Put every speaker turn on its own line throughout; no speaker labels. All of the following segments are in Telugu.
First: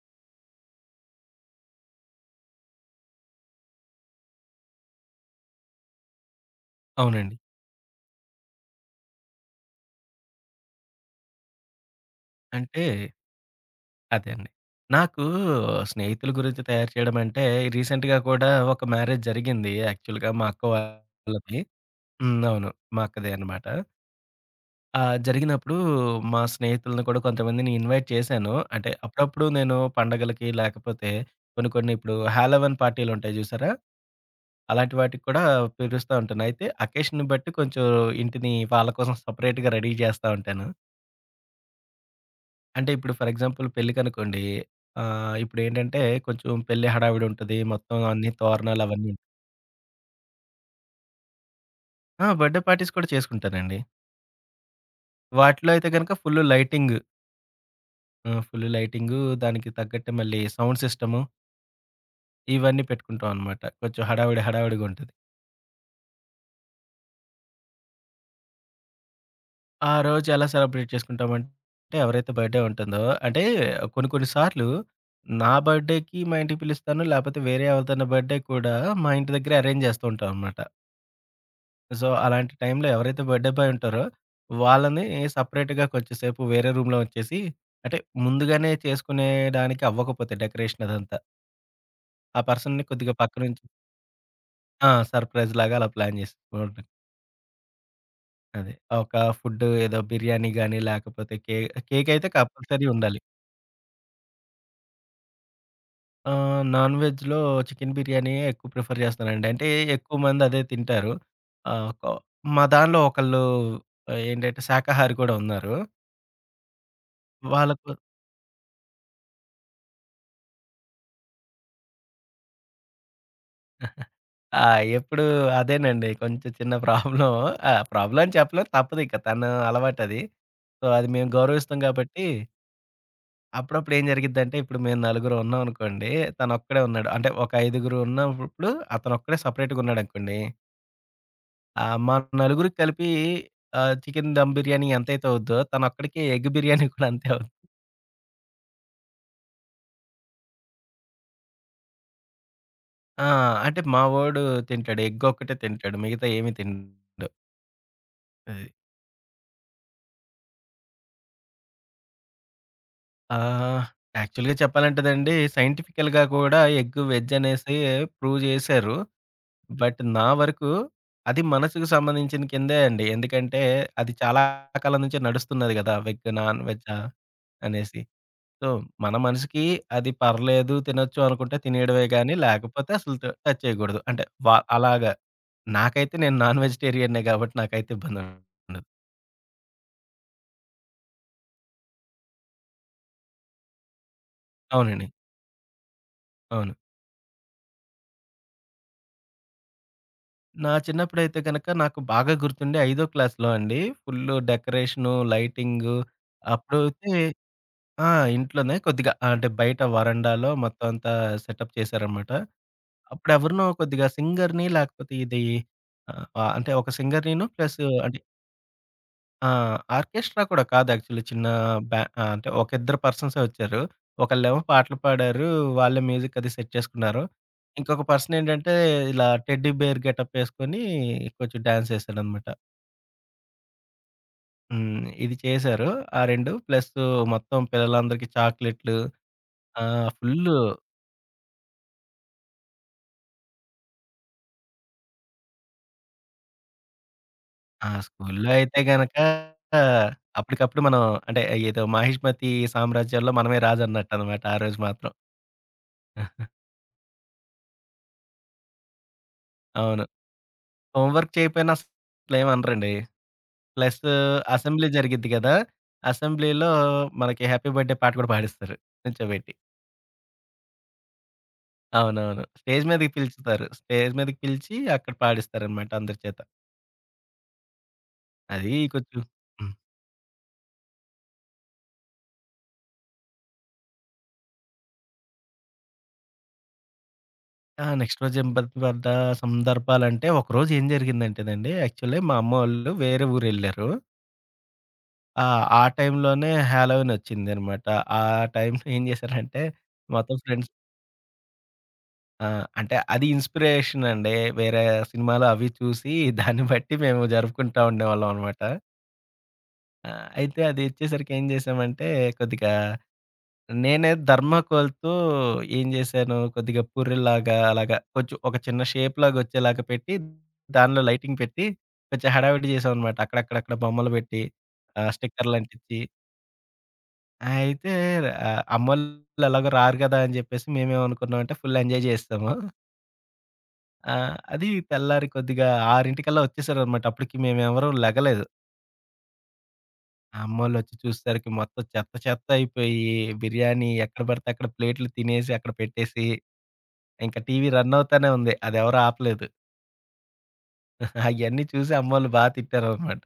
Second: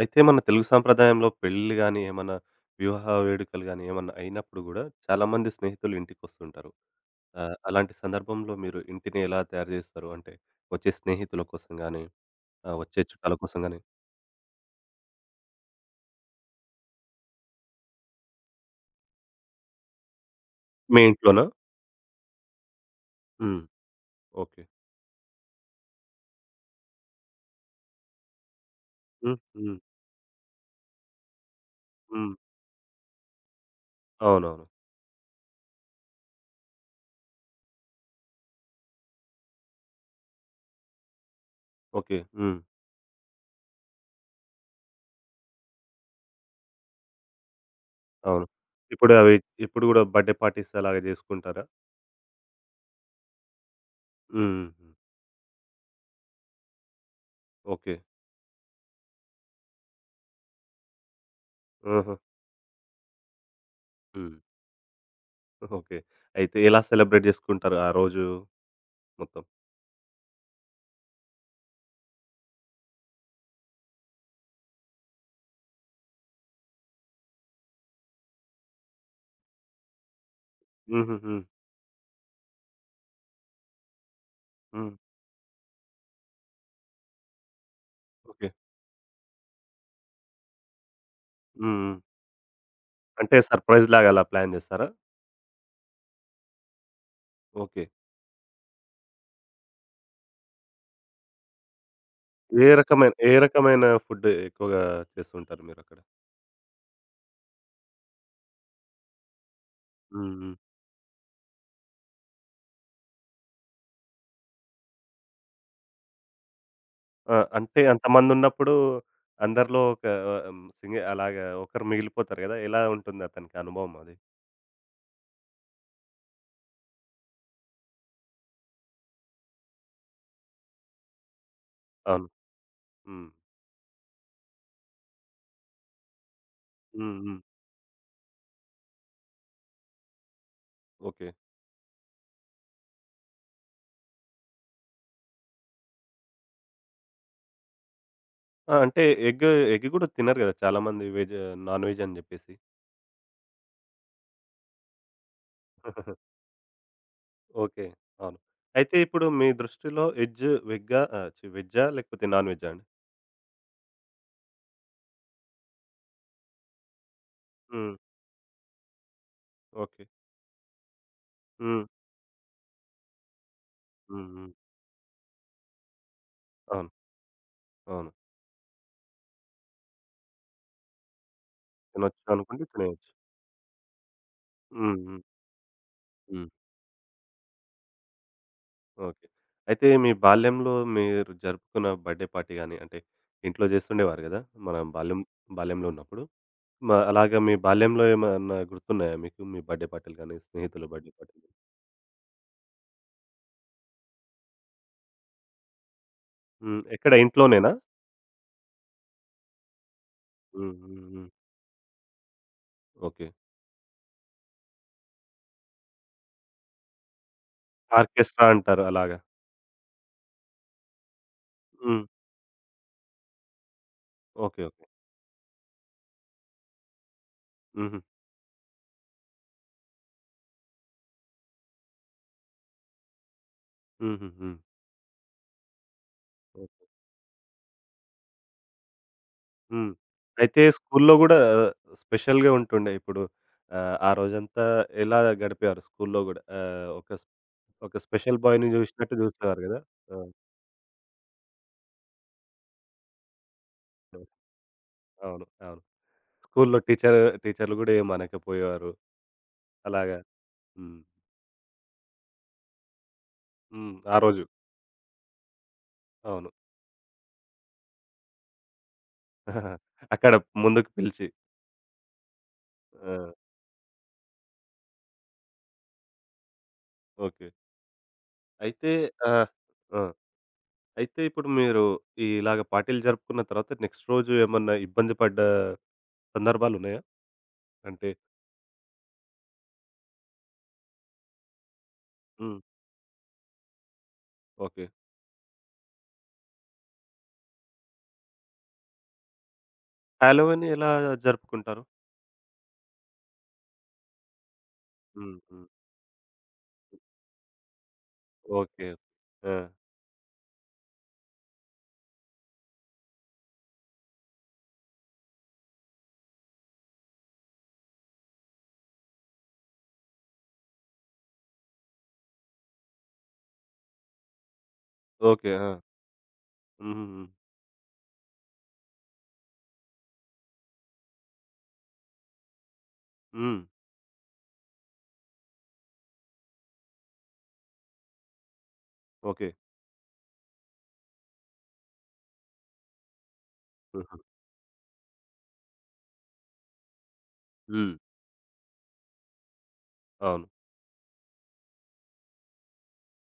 అయితే మన తెలుగు సాంప్రదాయంలో పెళ్ళిళ్ళు గాని, ఏమన్నా వివాహ వేడుకలు గాని, ఏమన్నా అయినప్పుడు గూడా చాలామంది స్నేహితులు ఇంటికొస్తుంటారు.
అవునండి.
అలాంటి సందర్భంలో మీరు ఇంటిని ఎలా తయారు జేస్తారు? అంటే వచ్చే స్నేహితుల కోసం గాని,
అంటే
వచ్చే చుట్టాల కోసం గాని
అదే అండి. నాకు స్నేహితుల గురించి తయారు చేయడం అంటే, రీసెంట్‌గా కూడా ఒక మ్యారేజ్ జరిగింది యాక్చువల్‌గా మా అక్క
మీ ఇంట్లోనా?
వాళ్ళది. హ్మ్. అవును. మా అక్కదే
హ్మ్.
అనమాట.
ఓకే.
జరిగినప్పుడు మా స్నేహితులను కూడా కొంతమందిని ఇన్వైట్ చేశాను. అంటే
హ్మ్.
అప్పుడప్పుడు నేను
హ్మ్.
పండగలకి లేకపోతే కొన్ని కొన్ని ఇప్పుడు
హ్మ్.
హాలోవీన్ పార్టీలుంటాయి చూసారా?
అవునవును.
అలాంటి వాటికి కూడా పిలుస్తా ఉంటాను. అయితే అకేషన్‌ని బట్టి కొంచెం ఇంటిని వాళ్ళ కోసం సెపరేట్‌గా రెడీ చేస్తా ఉంటాను.
ఓకే. హ్మ్.
అంటే ఇప్పుడు ఫర్ ఎగ్జాంపుల్ పెళ్ళికనుకోండి. ఇప్పుడేంటంటే కొంచెం పెళ్లి హడావిడి ఉంటది. మొత్తం అన్ని
అవును.
తోరణాలు అవన్నీ.
ఇప్పుడు అవి ఇప్పుడు గూడా బర్త్‌డే పార్టీస్ అలాగ జేసుకుంటారా?
ఆ! బర్త్‌డే పార్టీస్ కూడా చేసుకుంటానండి.
హ్మ్. హ్మ్.
వాటిలో అయితే గనుక full lighting.
Okay.
Full lighting దానికి తగ్గట్టు మళ్ళీ సౌండ్ సిస్టము,
ఆహా!
ఇవన్నీ పెట్టుకుంటాం అనమాట. కొంచెం
హ్మ్.
హడావిడి హడావిడిగా ఉంటది.
ఓకే. అయితే ఎలా సెలబ్రేట్ జేసుకుంటారు ఆ రోజు మొత్తం?
ఆ రోజు ఎలా సెలబ్రేట్ చేసుకుంటామంటే ఎవరైతే బర్త్‌డే ఉంటుందో, అంటే కొన్ని కొన్ని సార్లు నా బర్త్‌డేకి మా ఇంటికి పిలుస్తాను. లేపోతే వేరే ఎవరిదైనా బర్త్‌డే కూడా మా ఇంటి దగ్గరే అరేంజ్ చేస్తూ ఉంటాం అనమాట.
హుహుహు.
సో, అలాంటి టైంలో ఎవరైతే బర్త్‌డే బాయ్ ఉంటారో,
హ్మ్.
వాళ్ళని సెపరేట్‌గా కొంచెంసేపు వేరే రూమ్‌లో ఉంచేసి, అంటే
ఓకే.
ముందుగానే చేసుకునేడానికి అవ్వకపోతే డెకరేషన్ అదంతా.
హ్మ్. హ్మ్.
ఆ పర్సన్‌ని కొద్దిగా
అంటే
పక్కనుంచి
సర్‌ప్రైజ్‌లాగా అలా ప్లాన్ జేస్తారా?
ఆ! సర్‌ప్రైజ్‌లాగా అలా ప్లాన్ చేసి ఉంటది.
ఓకే.
అదే. ఒక ఫుడ్ ఏదో బిర్యానీ గాని, లేకపోతే కేక్ అయితే
ఏ
కంపల్సరీ
రకమైన
ఉండాలి.
ఏ రకమైన ఫుడ్ ఎక్కువగా చేస్తుంటారు మీరక్కడ?
నాన్ వెజ్‌లో చికెన్ బిర్యానీయే ఎక్కువ ప్రిఫర్ చేస్తానండి. అంటే ఎక్కువ
హ్మ్.
మంది
హ్మ్.
అదే తింటారు. ఒక మా దానిలో ఒకళ్ళు ఏంటంటే శాకాహారి కూడా ఉన్నారు.
ఆ! అంటే
వాళ్ళకు.
అంతమందున్నప్పుడు అందరిలో ఒక హ్మ్. సింగ్ అలాగా ఒకరు మిగిలిపోతారు గదా! ఎలా ఉంటుంది అతనికి అనుభవం అది?
ఆ! ఎప్పుడు అదేనండి. కొంచెం చిన్న ప్రాబ్లమ్. ఆ! ప్రాబ్లమ్ అని చెప్పలేం. తప్పదిక తన అలవాటది. సో, అది మేము గౌరవిస్తాం కాబట్టి,
అవును. హ్మ్.
అప్పుడప్పుడు ఏం జరిగిద్దంటే, ఇప్పుడు మేము నలుగురు ఉన్నామనుకోండి. తనొక్కడే ఉన్నాడు.
హ్మ్.
అంటే
హ్మ్.
ఒక ఐదుగురు ఉన్నప్పుడు అతనొక్కడే సెపరేట్‌గా ఉన్నాడనుకోండి.
ఓకే.
మా నలుగురికి కలిపి చికెన్ దమ్ బిర్యానీ ఎంతైతే అవుద్దో, తనొక్కడికి ఎగ్ బిర్యానీ కూడా అంతే అవుద్ది.
ఆ! అంటే ఎగ్ ఎగ్ గూడా తినరు గదా! చాలా మంది వెజ్ నాన్ వెజ్ అని జెప్పేసి.
ఆ! అంటే మా వోడు తింటాడు. ఎగ్ ఒక్కటే తింటాడు. మిగతా ఏమి తినడు.
ఓకే. అవును.
అది.
అయితే ఇప్పుడు మీ దృష్టిలో ఎడ్జ్ వెగ్గా ఛీ వెజ్జా లేకపోతే నాన్ వెజ్జా అండి?
ఆహ్, యాక్చువల్‌గా చెప్పాలంటేదండి సైంటిఫికల్‌గా కూడా ఎగ్ వెజ్ అనేసి
హ్మ్.
ప్రూవ్ చేశారు. But
okay.
నా వరకు అది
హ్మ్.
మనసుకు సంబంధించిన కిందే అండి. ఎందుకంటే అది
హ్మ్.
చాలా
హ్మ్.
కాలం నుంచి నడుస్తున్నది కదా! వెగ్, నాన్
అవును.
వెజ్జా అనేసి.
అవును.
సో, మన మనసుకి అది పర్లేదు తినొచ్చు అనుకుంటే తినేయడమే
తినొచ్చు
గానీ
అనుకుంటే
లేకపోతే
తినేయొచ్చు.
అసలు టచ్ చేయకూడదు. అంటే
హ్మ్.
అలాగా.
హ్మ్.
నాకైతే నేను
హ్మ్.
నాన్ వెజిటేరియన్‌నే కాబట్టి నాకైతే ఇబ్బందుండదు.
ఓకే. అయితే మీ బాల్యంలో మీరు జరుపుకున్న బర్త్‌డే పార్టీ గాని, అంటే ఇంట్లో చేస్తుండేవారు గదా! మన
అవునండి.
బాల్యంలో ఉన్నప్పుడు.
అవును.
మ అలాగా మీ బాల్యంలో ఏమన్నా గుర్తున్నాయా మీకు? మీ బర్త్‌డే పార్టీలు గాని,
నా
స్నేహితుల బర్త్‌డే
చిన్నప్పుడైతే
పార్టీలు?
గనక నాకు బాగా గుర్తుండే ఐదో క్లాస్‌లో అండి. ఫుల్లు డెకరేషను, లైటింగు
హ్మ్.
అప్పుడైతే
ఎక్కడ ఇంట్లోనేనా?
ఆ! ఇంట్లోనే కొద్దిగా, అంటే బయట వరండాలో
హ్మ్.
మొత్తం
హ్మ్.
అంతా
హ్మ్.
సెటప్ చేశారనమాట.
ఓకే.
అప్పుడెవరినో కొద్దిగా సింగర్‌ని లేకపోతే ఇది అంటే ఒక సింగర్‌నిను ప్లస్, అంటే
ఆర్కెస్ట్రా అంటారు అలాగా.
ఆ! ఆర్కెస్ట్రా కూడా కాదు యాక్చువల్లీ. చిన్న
హ్మ్.
అంటే ఒక ఇద్దరు పర్సన్సే వచ్చారు. ఒకళ్ళేమో
ఓకే. ఓకే.
పాటలు పాడారు. వాళ్ళే మ్యూజిక్ అది సెట్ చేసుకున్నారు.
హుహు.
ఇంకొక పర్సన్ ఏంటంటే ఇలా టెడ్డీ బేర్ గెటప్ ఏసుకొని కొంచెం డాన్స్ ఏసాడనమాట.
హుహు. హ్మ్.
హ్మ్. ఇది చేశారు. ఆ 2
ఓకే.
ప్లస్ మొత్తం పిల్లలందరికీ చాక్లెట్లు,
హ్మ్.
ఫుల్లు.
అయితే స్కూల్లో గూడా స్పెషల్‌గా ఉంటుండే. ఇప్పుడు ఆ రోజంతా ఎలా గడిపారు స్కూల్లో గూడా? ఒక
ఆ!
ఒక స్పెషల్
స్కూల్లో
బాయ్‌ని
అయితే గనక
జూసినట్టు జూసేవారు గదా! ఆ!
అప్పటికప్పుడు మనం, అంటే ఏదో 'మహిష్మతి సామ్రాజ్యాల్లో' మనమే
ఆ!
రాజన్నట్టనమాట ఆ రోజు మాత్రం.
అవును. అవును. స్కూల్లో టీచర్‌లు గూడా ఏం అనకపోయేవారు.
అవును.
అలాగా. హ్మ్.
హోమ్ వర్క్ చేయకపోయినా అసలేమనరండి.
హ్మ్.
ప్లస్
ఆ రోజు.
అసెంబ్లీ జరిగిద్ది గదా!
అవును.
అసెంబ్లీలో మనకి హ్యాపీ బర్త్‌డే పాట కూడా పాడిస్తారు నిల్చోబెట్టి.
అక్కడ ముందుకు పిలిచి.
అవునవును. స్టేజ్ మీదకి
ఆ!
పిలుచుతారు. స్టేజ్ మీదకి పిలిచి అక్కడ పాడిస్తారనమాట అందరి చేత.
ఓకే.
అది
అయితే
కొంచెం.
ఆహ్,
హ్మ్.
ఆ! అయితే ఇప్పుడు మీరు ఇలాగ పార్టీలు జరుపుకున్న తర్వాత నెక్స్ట్ రోజు ఏమన్నా ఇబ్బంది పడ్డ సందర్భాలున్నాయా?
ఆ!
అంటే
నెక్స్ట్ రోజు ఇబ్బంది పడ్డ పడ్డ సందర్భాలంటే ఒకరోజు ఏం జరిగిందంటేనండి యాక్చువల్లీ మా
హ్మ్.
అమ్మోళ్ళు వేరే ఊరెళ్లారు.
ఓకే.
ఆ! ఆ టైంలోనే హాలోవీన్ వచ్చిందనమాట. ఆ టైంలో ఏం చేశారంటే మొత్తం
హాలోవీన్
ఫ్రెండ్స్.
ఎలా జరుపుకుంటారు?
ఆ! అంటే అది ఇన్‌స్పిరేషన్ అండి. వేరే
హ్మ్.
సినిమాలు
హ్మ్.
అవి చూసి దాన్ని బట్టి మేము జరుపుకుంటా ఉండేవాళ్ళం అనమాట.
ఓకే. ఆ!
ఆ! అయితే అది వచ్చేసరికి ఏం చేశామంటే, కొద్దిగా నేనే థర్మాకోల్‌తో ఏం చేశాను కొద్దిగా పూరిల్లాగా అలాగా కొంచెం ఒక చిన్న షేప్‌లాగా వచ్చేలాగా పెట్టి, దానిలో లైటింగ్ పెట్టి కొంచెం హడావిడి చేశామనమాట. అక్కడక్కడక్కడ బొమ్మలు పెట్టి,
ఓకే.
స్టిక్కర్‌లు
ఆ!
అంటించి
హుహుహు.
అయితే, అమ్మోళ్ళు ఎలాగో రారు కదా! అని చెప్పేసి మేమేమనుకున్నామంటే ఫుల్ ఎంజాయ్ చేసేసాము.
హ్మ్.
ఆ! అది తెల్లారి కొద్దిగా 6:00కల్లా వచ్చేసారనమాట. అప్పటికి మేమెవరం లెగలేదు.
ఓకే.
అమ్మోళ్ళొచ్చి చూసేసరికి మొత్తం చెత్త చెత్త అయిపోయి, బిర్యానీ
హుహు.
ఎక్కడ పడితే అక్కడ ప్లేట్లు తినేసి అక్కడ పెట్టేసి, ఇంకా టీవీ
హ్మ్.
రన్ అవుతానే ఉంది. అదెవరు ఆపలేదు.
అవును.
అయన్నీ చూసి అమ్మోళ్ళు బా తిట్టారనమాట.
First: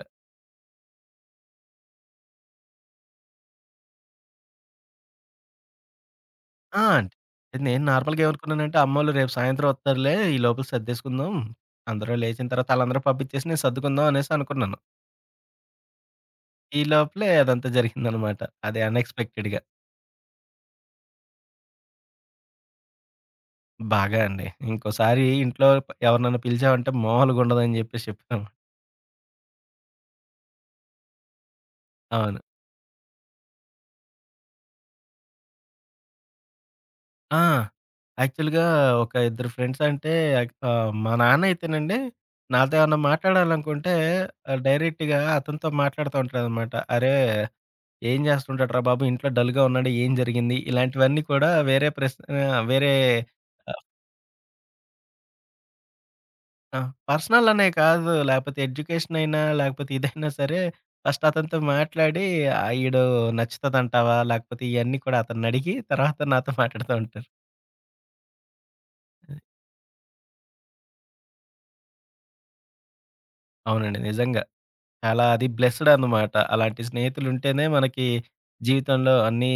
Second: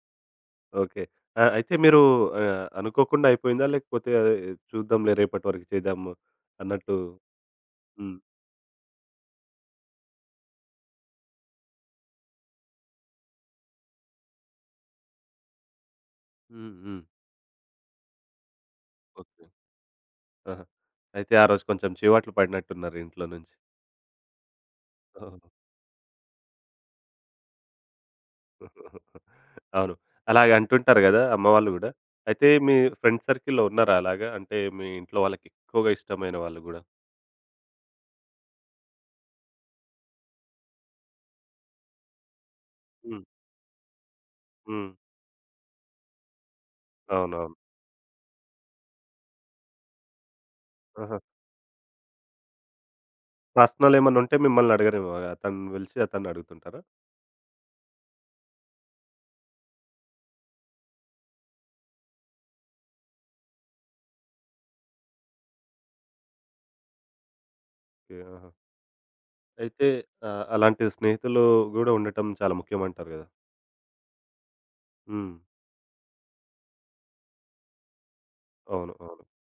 ఓకే. ఆ! అయితే మీరు అనుకోకుండా అయిపోయిందా? లేకపోతే అదే చూద్దాంలే రేపటి వరకు చేద్దాము
ఆ!
అన్నట్టు
అంటే నేను
హ్మ్.
నార్మల్‌గా ఏమనుకున్నానంటే, అమ్మోళ్ళు రేపు సాయంత్రం వత్తారులే, ఈ లోపల సర్దేసుకుందాం. అందరూ లేచిన తర్వాత ఆళ్ళందరూ పంపించేసి నేను సర్దుకుందాం అనేసి అనుకున్నాను.
హ్మ్.
ఈ
హ్మ్.
లోపలే అదంతా జరిగిందనమాట. అదే
ఓకే.
అన్‌ఎక్స్‌పెక్టెడ్‌గా.
ఆహా! అయితే ఆ రోజు కొంచెం చీవాట్లు పడినట్టున్నారు ఇంట్లో నుంచి.
బాగా అండి. ఇంకోసారి ఇంట్లో ఎవరినన్నా పిలిచావంటే మామూలుగుండదని జెప్పేసి చెప్పాను.
అవును. అలాగ అంటుంటారు గదా! అమ్మవాళ్ళు గూడా.
అవును.
అయితే మీ ఫ్రెండ్ సర్కిల్‌లో ఉన్నారా అలాగా? అంటే మీ ఇంట్లో వాళ్ళకి ఎక్కువగా ఇష్టమైన వాళ్ళు గూడా?
ఆ! యాక్చువల్‌గా ఒక ఇద్దరు ఫ్రెండ్స్ అంటే మా నాన్న అయితేనండి నాతో ఏమన్నా
హ్మ్.
మాట్లాడాలనుకుంటే,
హ్మ్.
డైరెక్ట్‌గా అతనితో మాట్లాడుతూ ఉంటాడనమాట. "అరే!
అవునవును.
ఏం జేస్తుంటాడురా బాబు! ఇంట్లో డల్‌గా ఉన్నాడు. ఏం జరిగింది?"
ఆహా!
ఇలాంటివన్నీ కూడా వేరే
పర్సనలేమన్నుంటే మిమ్మల్ని అడగరేమో. అతన్ని పిలిచి అతన్ని
ఆ!
అడుగుతుంటారా?
పర్సనల్ అనే కాదు. లేపోతే ఎడ్యుకేషన్ అయినా, లేకపోతే ఇదైనా సరే ఫస్ట్ అతనితో మాట్లాడి, ఆ! ఈడు నచ్చుతదంటావా? లేకపోతే ఇయన్నీ కూడా అతన్నడిగి తర్వాత నాతో మాట్లాడుతూ ఉంటారు.
ఓకే. ఆహా! అయితే అలాంటి స్నేహితులు గూడా ఉండటం చాలా ముఖ్యమంటారు గదా!
అవునండి. నిజంగా. చాలా
హ్మ్.
అది బ్లెస్డ్ అనమాట. అలాంటి స్నేహితులుంటేనే మనకి
అవును.
జీవితంలో
అవును.
అన్నీ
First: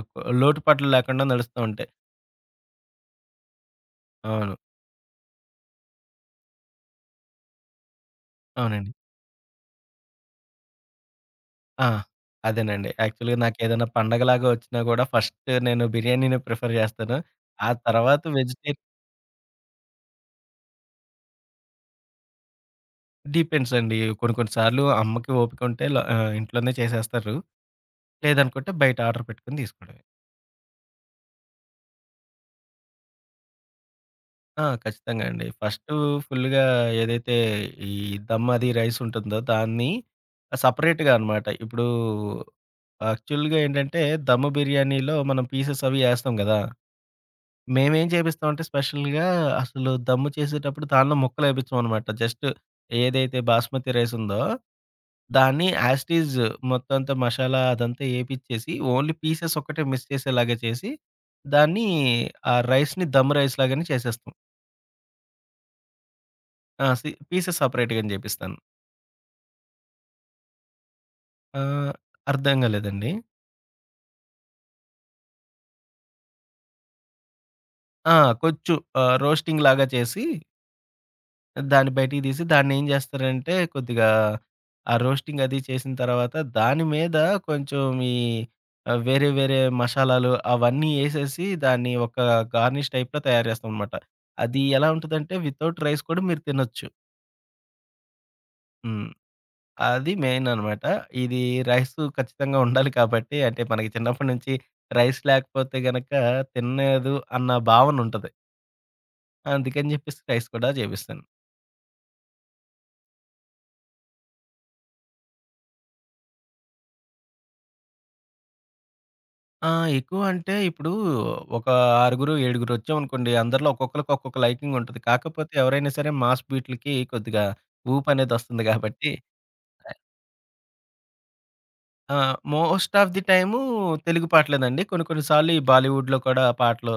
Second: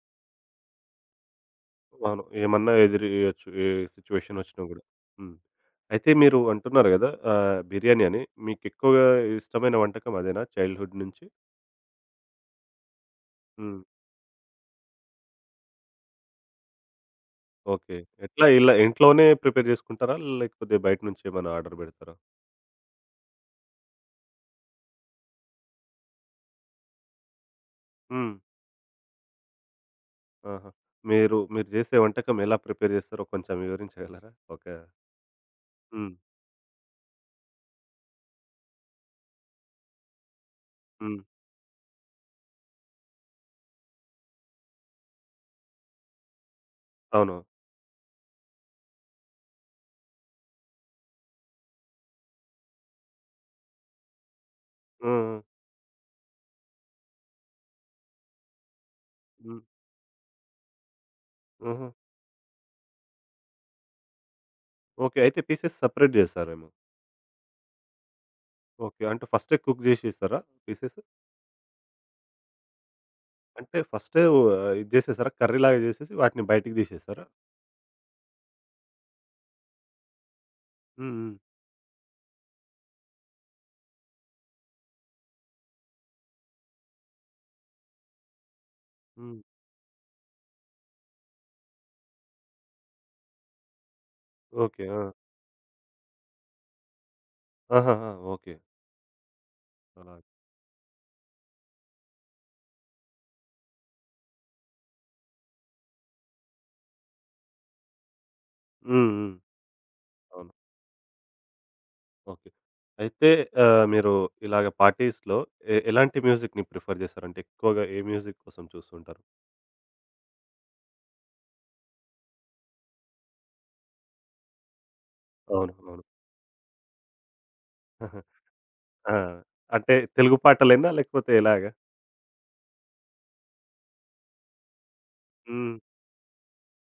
ఒక్ లోటుపాట్లు లేకుండా నడుస్తూ ఉంటాయి.
అవును. ఏమన్నా ఎదురియ్యొచ్చు. ఏ సిట్యుయేషన్
అవును.
ఒచ్చినా గూడా. హ్మ్. అయితే మీరు అంటున్నారు గదా! బిర్యానీ అని.
అవునండి.
మీకెక్కువగా ఇష్టమైన వంటకం అదేనా చైల్డ్‌హుడ్ నుంచి?
ఆ! అదేనండి. యాక్చువల్‌గా
హ్మ్.
నాకేదైనా పండగలాగా వచ్చినా గూడా ఫస్ట్ నేను బిర్యానీనే ప్రిఫర్ జేస్తాను. ఆ
ఓకే.
తర్వాత
ఎట్లా ఇలా ఇంట్లోనే ప్రిపేర్ జేసుకుంటారా? లేకపోతే బయట నుంచి ఏమైనా ఆర్డర్ బెడతారా?
డిపెండ్స్ అండి. కొన్ని కొన్ని సార్లు అమ్మకి ఓపిక ఉంటే ఇంట్లోనే చేసేస్తారు.
హ్మ్.
లేదనుకుంటే బయట ఆర్డర్ పెట్టుకొని తీసుకోవడమే.
ఆహా! మీరు మీరు చేసే వంటకం ఎలా ప్రిపేర్ చేస్తారో కొంచెం వివరించగలరా?
ఆ!
ఒక
ఖచ్చితంగా అండి. ఫస్టు
హ్మ్.
ఫుల్‌గా ఏదైతే ఈ దమ్ అది రైస్ ఉంటుందో దాన్ని సెపరేట్‌గా
హ్మ్.
అనమాట. ఇప్పుడు యాక్చువల్‌గా ఏంటంటే దమ్ బిర్యానీలో మనం పీసెస్ అవి ఏస్తాం గదా!
అవును.
మేమేం చేపిస్తామంటే స్పెషల్‌గా అసలు దమ్ము చేసేటప్పుడు దానిలో ముక్కలేపిచ్చమనమాట. జస్ట్ ఏదైతే బాస్మతి రైస్ ఉందో,
హ్మ్. హ్మ్.
దాన్ని యాజ్ ఇట్ ఈజ్ మొత్తం అంతా మసాలా అదంతా ఏపిచ్చేసి, ఓన్లీ పీసెస్
హ్మ్.
ఒక్కటే మిస్ చేసేలాగా చేసి, దాన్ని
హుహు.
ఆ రైస్‌ని దమ్ రైస్ లాగానే చేసేస్తాం.
ఓకే. అయితే పీసెస్ సెపరేట్ చేస్తారేమో.
ఆ! పీసెస్ సెపరేట్‌గానే చేపిస్తాను.
ఓకే. అంటే ఫస్టే కుక్ చేసేస్తారా పీసెస్?
ఆహ్, అర్థం కాలేదండి.
అంటే ఫస్టే ఓ ఇది చేసేసారా? కర్రీలాగా చేసేసి వాటిని బయటికి తీసేసారా?
ఆ! కొంచెం రోస్టింగ్ లాగా చేసి
హ్మ్. హ్మ్.
దాన్ని బయటికి తీసి దాన్నేం జేస్తారంటే, కొద్దిగా ఆ రోస్టింగ్ అది చేసిన తర్వాత, దాని మీద కొంచెం ఈ వేరే
హ్మ్.
వేరే మషాలాలు అవన్నీ ఏసేసి, దాన్ని ఒక గార్నిష్ టైప్‌లో తయారు జేస్తామనమాట. అది
ఓకే.
ఎలా
ఆ!
ఉంటదంటే, వితౌట్ రైస్ కూడా మీరు తినొచ్చు.
ఆహాహా! ఓకే.
హ్మ్. అది
అలా.
మెయిన్ అనమాట. ఇది రైసు ఖచ్చితంగా ఉండాలి కాబట్టి, అంటే మనకి చిన్నప్పటి నుంచి రైస్ లేకపోతే గనక తినలేదు అన్న భావనుంటది.
హ్మ్. హ్మ్.
అందుకని జెప్పేసి రైస్
అవును.
కూడా జేపిస్తాను.
ఓకే. అయితే మీరు ఇలాగ పార్టీస్‌లో ఎలాంటి మ్యూజిక్‌ని ప్రిఫర్ చేస్తారంటే ఎక్కువగా ఏ మ్యూజిక్ కోసం చూస్తుంటారు?
ఆ! ఎక్కువ అంటే ఇప్పుడు ఒక ఆరుగురు, ఏడుగురు వచ్చామనుకోండి. అందరిలో ఒక్కొక్కళ్ళకి ఒక్కొక్క లైకింగ్ ఉంటది. కాకపోతే
అవును.
ఎవరైనా
అవును.
సరే మాస్ బీట్‌లకి కొద్దిగా ఊపనేది వస్తుంది గాబట్టి
ఆ! అంటే తెలుగు పాటలేనా? లేకపోతే ఎలాగా?
ఆ! Most of the time Telugu పాటలేనండి. కొన్ని కొన్ని సార్లు ఈ
హ్మ్.
బాలీవుడ్‌లో కూడా పాటలు,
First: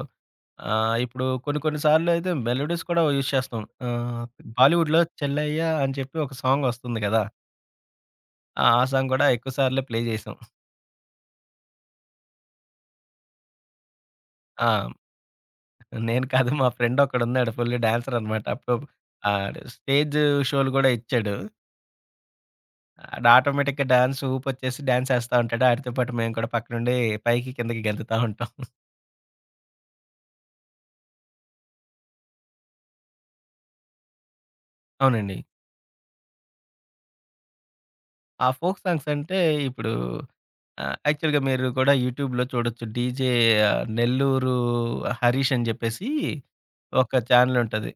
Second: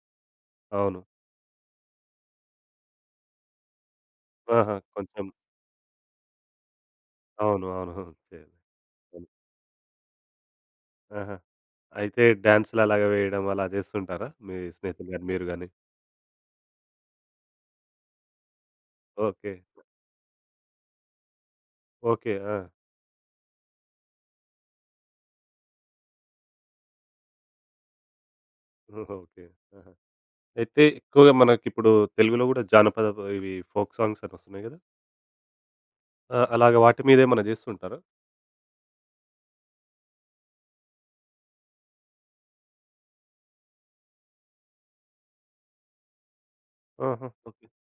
అవును.
ఇప్పుడు కొన్ని కొన్ని సార్లు అయితే మెలోడీస్ కూడా యూజ్ చేస్తాం. ఆహ్,
ఆహా!
బాలీవుడ్‌లో
కొంచెం
'చెల్లయ్య' అని చెప్పి ఒక సాంగ్ వస్తుంది గదా!
అవును. అవును. అవును. చేయాలి.
ఆ! ఆ సాంగ్ గూడా
అవును.
ఎక్కువ సార్లే ప్లే చేసాం.
ఆహా! అయితే డాన్సులు అలాగా వేయడం అలా చేస్తుంటారా? మీ
ఆ!
స్నేహితులు గాని, మీరు గాని?
నేను కాదు. మా ఫ్రెండొకడున్నాడు. ఫుల్ డాన్సర్ అనమాట. అప్పుడు
ఓకే.
ఆడు స్టేజ్ షోలు గూడా ఇచ్చాడు.
ఓకే. ఆ!
ఆడు ఆటోమేటిక్‌గా డాన్స్ ఊపొచ్చేసి డాన్సేస్తా ఉంటాడు. ఆడితో పాటు మేము కూడా పక్కనుండి పైకి, కిందకి గెంతుతా ఉంటాం.
ఓహో! ఓకే. ఆహా! అయితే ఎక్కువగా మనకిప్పుడు తెలుగులో గూడా జానపద ఇవి ఫోక్ సాంగ్స్ అని వస్తున్నాయి గదా!
అవునండి.
ఆ! అలాగా వాటి మీద ఏమన్నా చేస్తుంటారా?
ఆ ఫోక్ సాంగ్స్ అంటే ఇప్పుడు యాక్చువల్‌గా మీరు కూడా యూట్యూబ్‌లో చూడొచ్చు. డీజే నెల్లూరు హరీష్ అని జెప్పేసి ఒక
ఆహా! ఓకే.
ఛానెలుంటది.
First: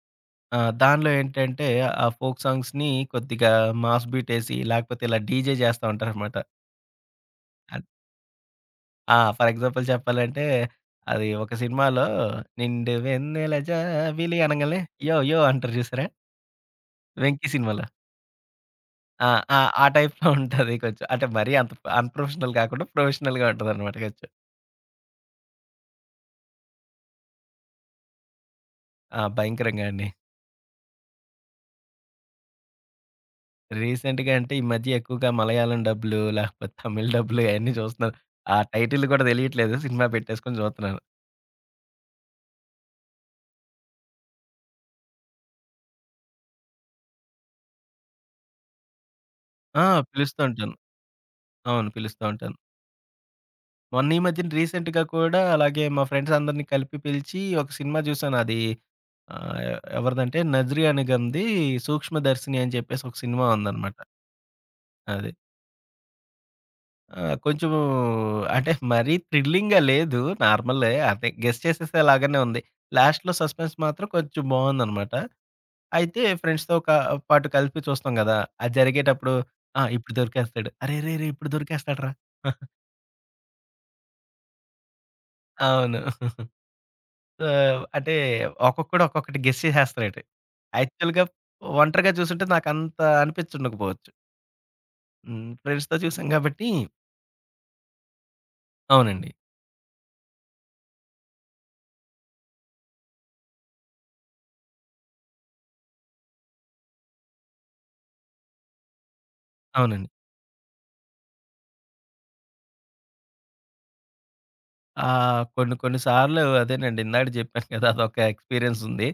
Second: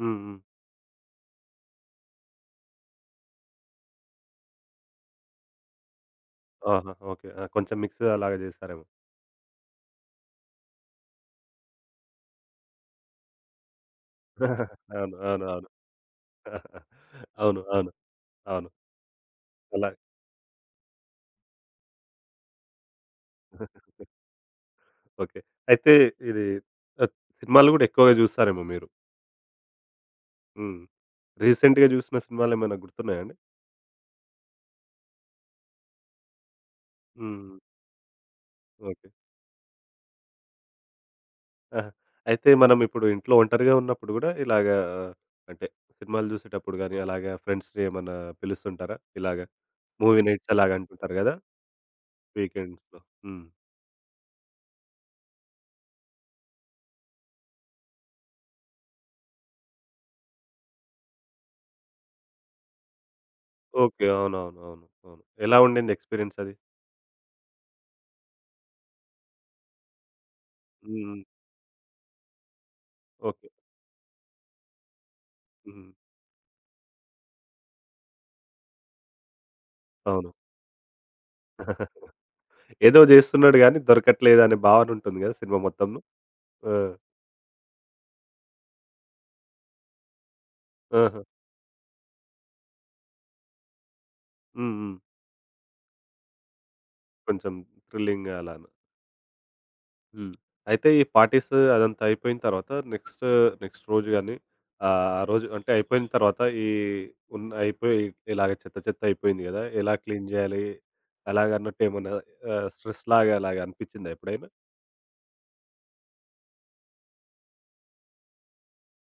హ్మ్. హ్మ్.
ఆ! దానిలో ఏంటంటే ఆ ఫోక్ సాంగ్స్‌ని కొద్దిగా మాస్ బీటేసి, లేకపోతే ఇలా డీజే జేస్తా ఉంటారనమాట.
ఆహా! ఓకే. ఆ! కొంచెం మిక్స్ అలాగా చేస్తారేమో.
ఆ! ఫర్ ఎగ్జాంపుల్ చెప్పాలంటే, అది ఒక సినిమాలో 'నిండు వెన్నెల జాబిలి' అనంగాల్నే యో
అవును.
యో
అవును. అవును.
అంటారు చూసారా? 'వెంకీ'
అవును.
సినిమాలో.
అవును. అవును.
ఆ! ఆ! ఆ
అలా
టైప్‌లో ఉంటది కొంచెం. అంటే మరీ అంత అన్‌ప్రొఫెషనల్ కాకుండా ప్రొఫెషనల్‌గా ఉంటదనమాట కొంచెం.
ఓకే. అయితే ఇది ఆహ్, సినిమాలు గూడా ఎక్కువగా జూస్తారేమో మీరు?
ఆ! భయంకరంగా అండి.
హ్మ్. రీసెంట్‌గా జూసిన సినిమాలేమైనా గుర్తున్నాయా అండి?
రీసెంట్‌గా అంటే ఈ మధ్య ఎక్కువగా మలయాళం డబ్‌లు, లేకపోతే తమిళ్ డబ్‌లు
హ్మ్.
అయన్నీ చూస్తున్నాను. ఆ టైటిల్‌లు
ఓకే.
కూడా తెలియట్లేదు. సినిమా పెట్టేసుకొని చూస్తున్నాను.
ఆహా! అయితే మనం ఇప్పుడు ఇంట్లో ఒంటరిగా ఉన్నప్పుడు గూడా ఇలాగా ఆ, అంటే సినిమాలు జూసేటప్పుడు గానీ, అలాగా ఫ్రెండ్స్‌ని ఏమన్నా పిలుస్తుంటారా? ఇలాగ
ఆ!
మూవీ
పిలుస్తూ
నైట్స్ అలాగ
ఉంటాను.
అంటుంటారు గదా!
అవును. పిలుస్తూ ఉంటాను.
వీకెండ్స్‌లో. హ్మ్.
మొన్న ఈ మధ్యన రీసెంట్‌గా కూడా అలాగే మా ఫ్రెండ్స్ అందరిని కలిపి పిలిచి ఒక సినిమా చూసాను. అది ఆ! ఎవరిదంటే 'నజ్రీ' అనిగంది 'సూక్ష్మదర్శిని' అని చెప్పేసి ఒక సినిమా ఉందనమాట.
ఓకే. అవునవును. అవును. అవును. అవును
అది.
ఎలా ఉండింది ఎక్స్‌పీరియన్స్ అది?
ఆ! కొంచెం అంటే మరీ థ్రిల్లింగ్‌గా లేదు. నార్మలే
హ్మ్.
అదే గెస్ చేసేసేలాగానే ఉంది. లాస్ట్‌లో
ఓకే.
సస్పెన్స్ మాత్రం కొంచెం బావుందనమాట.
హ్మ్.
అయితే ఫ్రెండ్స్‌తో పాటు కలిపి చూస్తాం గదా! అది జరిగేటప్పుడు ఆ! ఇప్పుడు
అవును.
దొరికేస్తాడు. అరెరెరే! ఇప్పుడు దొరికేస్తాడురా!
ఏదో జేస్తున్నాడు గానీ దొరకట్లేదనే భావన ఉంటుంది గదా! సినిమా
అవును.
మొత్తంలో. ఆ!
సో, అంటే ఒక్కొక్కడు ఒక్కొక్కటి గెస్ చేసేస్తున్నాడు.
ఆహా!
యాక్చువల్‌గా ఒంటరిగా చూసుంటే నాకంత అనిపించుండకపోవచ్చు.
హ్మ్. హ్మ్.
హ్మ్. ఫ్రెండ్స్‌తో చూసాం గాబట్టి
కొంచెం థ్రిల్లింగ్‌గా అలానా.
అవునండి.
హ్మ్. అయితే ఈ పార్టీస్ అదంతా అయిపోయిన తర్వాత నెక్స్ట్ రోజు గాని ఆ రోజు అంటే అయిపోయిన తర్వాత ఈ ఉన్న అయిపోయి ఇలాగ చెత్త చెత్త అయిపోయింది గదా! ఎలా
అవునండి.
క్లీన్ జేయాలి? అలాగన్నట్టు ఏమన్నా స్ట్రెస్ లాగా అలాగ అనిపిచ్చిందా ఎప్పుడైనా?
కొన్ని కొన్ని సార్లు అదేనండి ఇందాక జెప్పాను కదా! అదొక ఎక్స్‌పీరియన్స్ ఉంది.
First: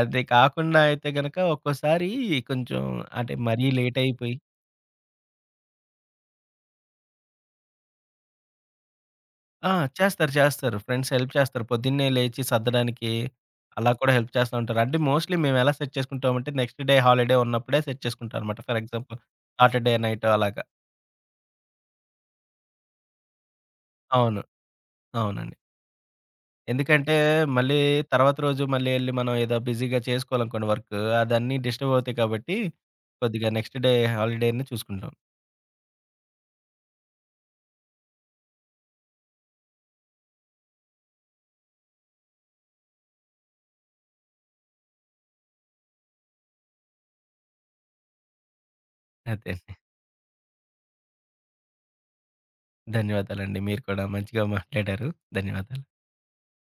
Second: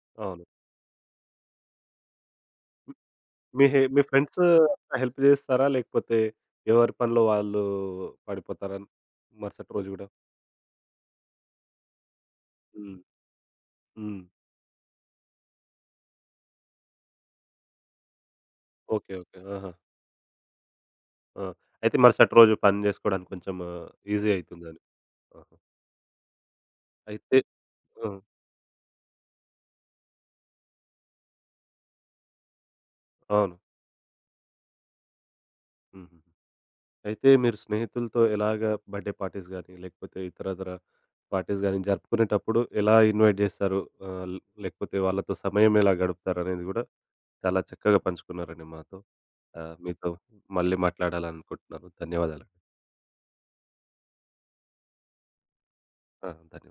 అది
అవును.
కాకుండా అయితే గనక ఒక్కోసారి కొంచెం అంటే మరీ లేట్
మీ
అయిపోయి
ఫ్రెండ్స్ హెల్ప్ జేస్తారా? లేకపోతే ఎవరి పనిలో వాళ్ళు పడిపోతారా
ఆ!
మరుసటి రోజు గూడా?
చేస్తారు. చేస్తారు. ఫ్రెండ్స్ హెల్ప్ చేస్తారు. పొద్దున్నే లేచి
హ్మ్.
సర్దడానికి అలా కూడా
హ్మ్.
హెల్ప్ చేస్తా ఉంటారు. అంటే మోస్ట్‌లీ మేమెలా సెట్ చేసుకుంటామంటే నెక్స్ట్ డే హాలిడే ఉన్నప్పుడే సెట్ చేసుకుంటాం అనమాట. For
okay.
Example
okay. ఆహా!
సాటర్‌డే నైట్ అలాగా.
ఆ! అయితే మరుసటి రోజు పని జేసుకోవడానికి కొంచెం ఈజీ
అవును.
అయితుందని.
అవునండి.
ఆహా!
ఎందుకంటే,
అయితే
మళ్ళీ
ఆ!
తర్వాత రోజు మళ్ళీ ఎళ్లి మనం ఏదో బిజీగా చేసుకోవాలనుకోండి వర్క్, అదన్నీ డిస్టర్బ్ అవుతాయి కాబట్టి, కొద్దిగా
అవును.
నెక్స్ట్ డే హాలిడేని చూసుకుంటాం.
హుహు. అయితే మీరు స్నేహితులతో ఎలాగా బర్త్‌డే పార్టీస్ గాని, లేకపోతే ఇతరతర పార్టీస్ గాని జరుపుకునేటప్పుడు ఎలా ఇన్వైట్ జేస్తారు? ఆహ్, ల్ లేకపోతే వాళ్ళతో సమయం ఎలా గడుపుతారనేది గూడా చాలా చక్కగా పంచుకున్నారండి మాతో.
అదే.
మీతో మళ్ళీ మాట్లాడాలనుకుంటున్నాను. ధన్యవాదాలండి.
ధన్యవాదాలండి. మీరు కూడా మంచిగా మాట్లాడారు. ధన్యవాదాలు.
ఆ! ధన్యవాదాలు.